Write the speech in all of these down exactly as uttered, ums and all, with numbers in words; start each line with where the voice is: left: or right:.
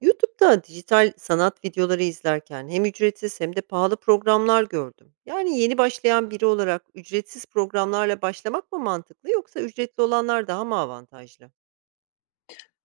right: YouTube'da dijital sanat videoları izlerken hem ücretsiz hem de pahalı programlar gördüm. Yani yeni başlayan biri olarak ücretsiz programlarla başlamak mı mantıklı yoksa ücretli olanlar daha mı avantajlı?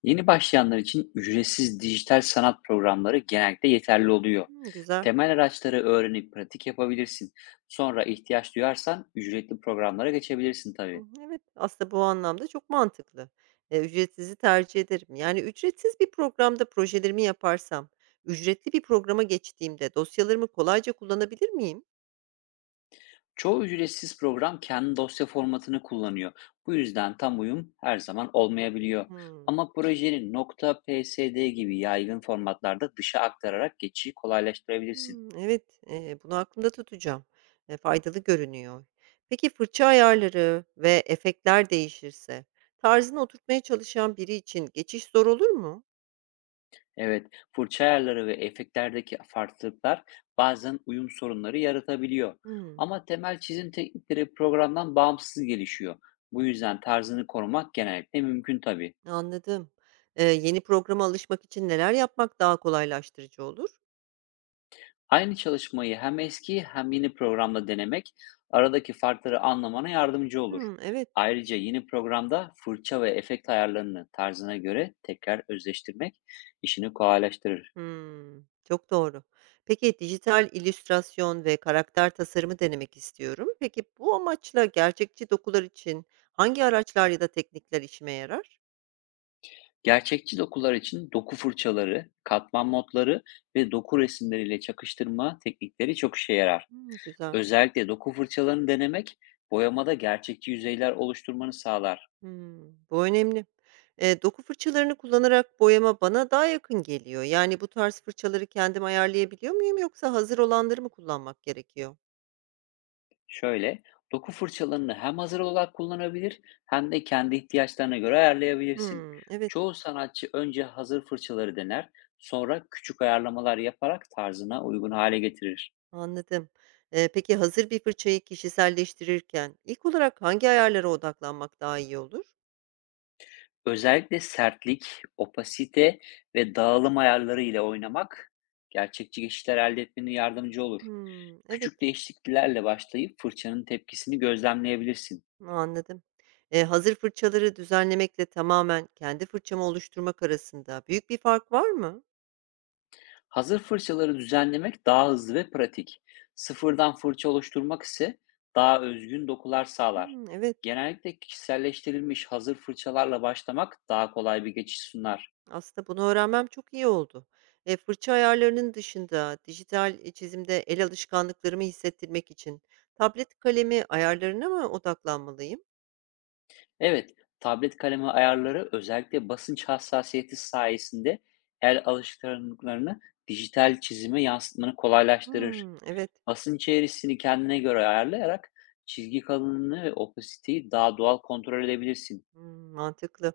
left: Yeni başlayanlar için ücretsiz dijital sanat programları genellikle yeterli oluyor.
right: Hmm, güzel.
left: Temel araçları öğrenip pratik yapabilirsin. Sonra ihtiyaç duyarsan ücretli programlara geçebilirsin
right: Hı,
left: tabii.
right: Evet, aslında bu anlamda çok mantıklı. E, ücretsizi tercih ederim. Yani ücretsiz bir programda projelerimi yaparsam, ücretli bir programa geçtiğimde dosyalarımı kolayca kullanabilir miyim?
left: Çoğu ücretsiz program kendi dosya formatını kullanıyor. Bu yüzden tam uyum her zaman olmayabiliyor.
right: Hmm.
left: Ama projenin .psd gibi yaygın formatlarda dışa aktararak geçişi kolaylaştırabilirsin.
right: Hımm, evet, eee, bunu aklımda tutacağım. Eee, faydalı görünüyor. Peki fırça ayarları ve efektler değişirse tarzını oturtmaya çalışan biri için geçiş zor olur mu?
left: Evet, fırça ayarları ve efektlerdeki farklılıklar bazen uyum sorunları yaratabiliyor.
right: Hımm,
left: Ama temel çizim teknikleri programdan bağımsız gelişiyor. Bu yüzden tarzını korumak genellikle mümkün tabii.
right: anladım. Eee, yeni programa alışmak için neler yapmak daha kolaylaştırıcı olur?
left: Aynı çalışmayı hem eski hem yeni programda denemek aradaki farkları anlamana yardımcı olur.
right: Hımm, evet.
left: Ayrıca yeni programda fırça ve efekt ayarlarını tarzına göre tekrar özleştirmek işini kolaylaştırır.
right: Hımm, çok doğru. Peki dijital illüstrasyon ve karakter tasarımı denemek istiyorum. Peki bu amaçla gerçekçi dokular için hangi araçlar ya da teknikler işime yarar?
left: Gerçekçi dokular için doku fırçaları, katman notları ve doku resimleriyle çakıştırma teknikleri çok işe yarar.
right: Hımm, güzel.
left: Özellikle doku fırçalarını denemek boyamada gerçekçi yüzeyler oluşturmanı sağlar.
right: Hımm. Bu önemli. Eee, doku fırçalarını kullanarak boyama bana daha yakın geliyor. Yani bu tarz fırçaları kendim ayarlayabiliyor muyum yoksa hazır olanları mı kullanmak gerekiyor?
left: Şöyle, doku fırçalarını hem hazır olarak kullanabilir hem de kendi ihtiyaçlarına göre ayarlayabilirsin.
right: Hımm, evet,
left: Çoğu sanatçı önce hazır fırçaları dener, sonra küçük ayarlamalar yaparak tarzına uygun hale getirir.
right: anladım. Eee, peki hazır bir fırçayı kişiselleştirirken ilk olarak hangi ayarlara odaklanmak daha iyi olur?
left: Özellikle sertlik, opasite ve dağılım ayarları ile oynamak gerçekçi geçişler elde etmene yardımcı olur.
right: Hımm, evet,
left: Küçük değişikliklerle başlayıp fırçanın tepkisini gözlemleyebilirsin.
right: anladım. Eee, hazır fırçaları düzenlemekle tamamen kendi fırçamı oluşturmak arasında büyük bir fark var mı?
left: Hazır fırçaları düzenlemek daha hızlı ve pratik. Sıfırdan fırça oluşturmak ise daha özgün dokular sağlar.
right: Hımm, evet.
left: Genellikle kişiselleştirilmiş hazır fırçalarla başlamak daha kolay bir geçiş sunar.
right: Aslında bunu öğrenmem çok iyi oldu. E, fırça ayarlarının dışında dijital e, çizimde el alışkanlıklarımı hissettirmek için tablet kalemi ayarlarına mı odaklanmalıyım?
left: Evet, tablet kalemi ayarları özellikle basınç hassasiyeti sayesinde el alışkanlıklarını dijital çizime yansıtmanı kolaylaştırır.
right: Hmm, evet.
left: Basınç eğrisini kendine göre ayarlayarak çizgi kalınlığını ve opasiteyi daha doğal kontrol edebilirsin.
right: Hmm, mantıklı.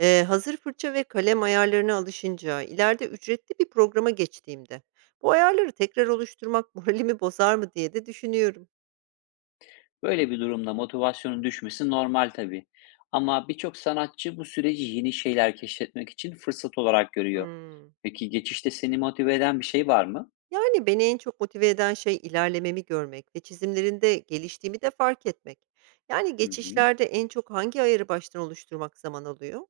right: E, hazır fırça ve kalem ayarlarına alışınca ileride ücretli bir programa geçtiğimde bu ayarları tekrar oluşturmak moralimi bozar mı diye de düşünüyorum.
left: Böyle bir durumda motivasyonun düşmesi normal tabii. Ama birçok sanatçı bu süreci yeni şeyler keşfetmek için fırsat olarak görüyor.
right: Hmm.
left: Peki geçişte seni motive eden bir şey var mı?
right: Yani beni en çok motive eden şey ilerlememi görmek ve çizimlerinde geliştiğimi de fark etmek. Yani
left: Hı hı.
right: geçişlerde en çok hangi ayarı baştan oluşturmak zaman alıyor?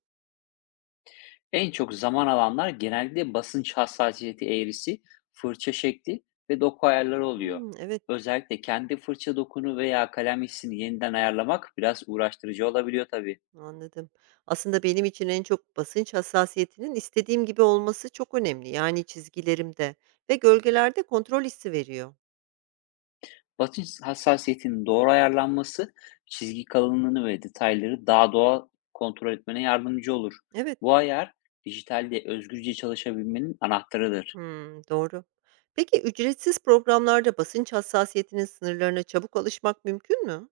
left: En çok zaman alanlar genellikle basınç hassasiyeti eğrisi, fırça şekli ve doku ayarları oluyor.
right: Hmm, evet,
left: Özellikle kendi fırça dokunu veya kalem hissini yeniden ayarlamak biraz uğraştırıcı olabiliyor tabii.
right: anladım. Aslında benim için en çok basınç hassasiyetinin istediğim gibi olması çok önemli. Yani çizgilerimde ve gölgelerde kontrol hissi veriyor.
left: Basınç hassasiyetinin doğru ayarlanması çizgi kalınlığını ve detayları daha doğal kontrol etmene yardımcı olur.
right: Evet.
left: Bu ayar dijitalde özgürce çalışabilmenin anahtarıdır.
right: Hmm, doğru. Peki ücretsiz programlarda basınç hassasiyetinin sınırlarına çabuk alışmak mümkün mü?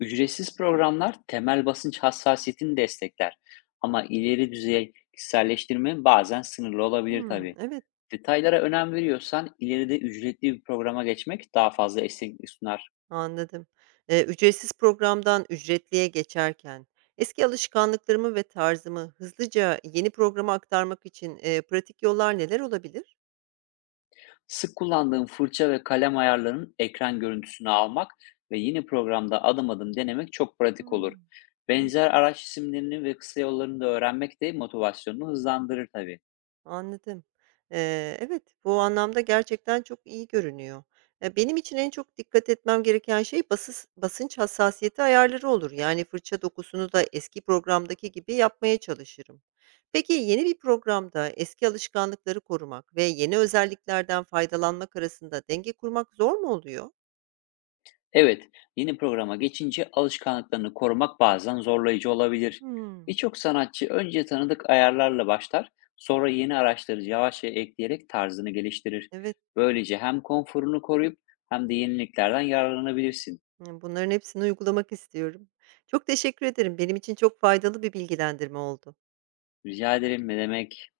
left: Ücretsiz programlar temel basınç hassasiyetini destekler. Ama ileri düzey kişiselleştirme bazen sınırlı olabilir
right: Hmm,
left: tabii.
right: evet.
left: Detaylara önem veriyorsan ileride ücretli bir programa geçmek daha fazla esneklik sunar.
right: Anladım. Eee, ücretsiz programdan ücretliye geçerken eski alışkanlıklarımı ve tarzımı hızlıca yeni programa aktarmak için, eee, pratik yollar neler olabilir?
left: Sık kullandığın fırça ve kalem ayarlarının ekran görüntüsünü almak ve yeni programda adım adım denemek çok pratik olur.
right: Hımm.
left: Benzer araç isimlerini ve kısa yollarını da öğrenmek de motivasyonunu hızlandırır tabii.
right: Anladım. Eee, evet, bu anlamda gerçekten çok iyi görünüyor. E, benim için en çok dikkat etmem gereken şey basıs basınç hassasiyeti ayarları olur. Yani fırça dokusunu da eski programdaki gibi yapmaya çalışırım. Peki yeni bir programda eski alışkanlıkları korumak ve yeni özelliklerden faydalanmak arasında denge kurmak zor mu oluyor?
left: Evet, yeni programa geçince alışkanlıklarını korumak bazen zorlayıcı olabilir.
right: Hmm,
left: Birçok sanatçı önce tanıdık ayarlarla başlar, sonra yeni araçları yavaşça ekleyerek tarzını geliştirir.
right: evet,
left: Böylece hem konforunu koruyup hem de yeniliklerden yararlanabilirsin.
right: hmm, bunların hepsini uygulamak istiyorum. Çok teşekkür ederim. Benim için çok faydalı bir bilgilendirme oldu.
left: Rica ederim ne demek?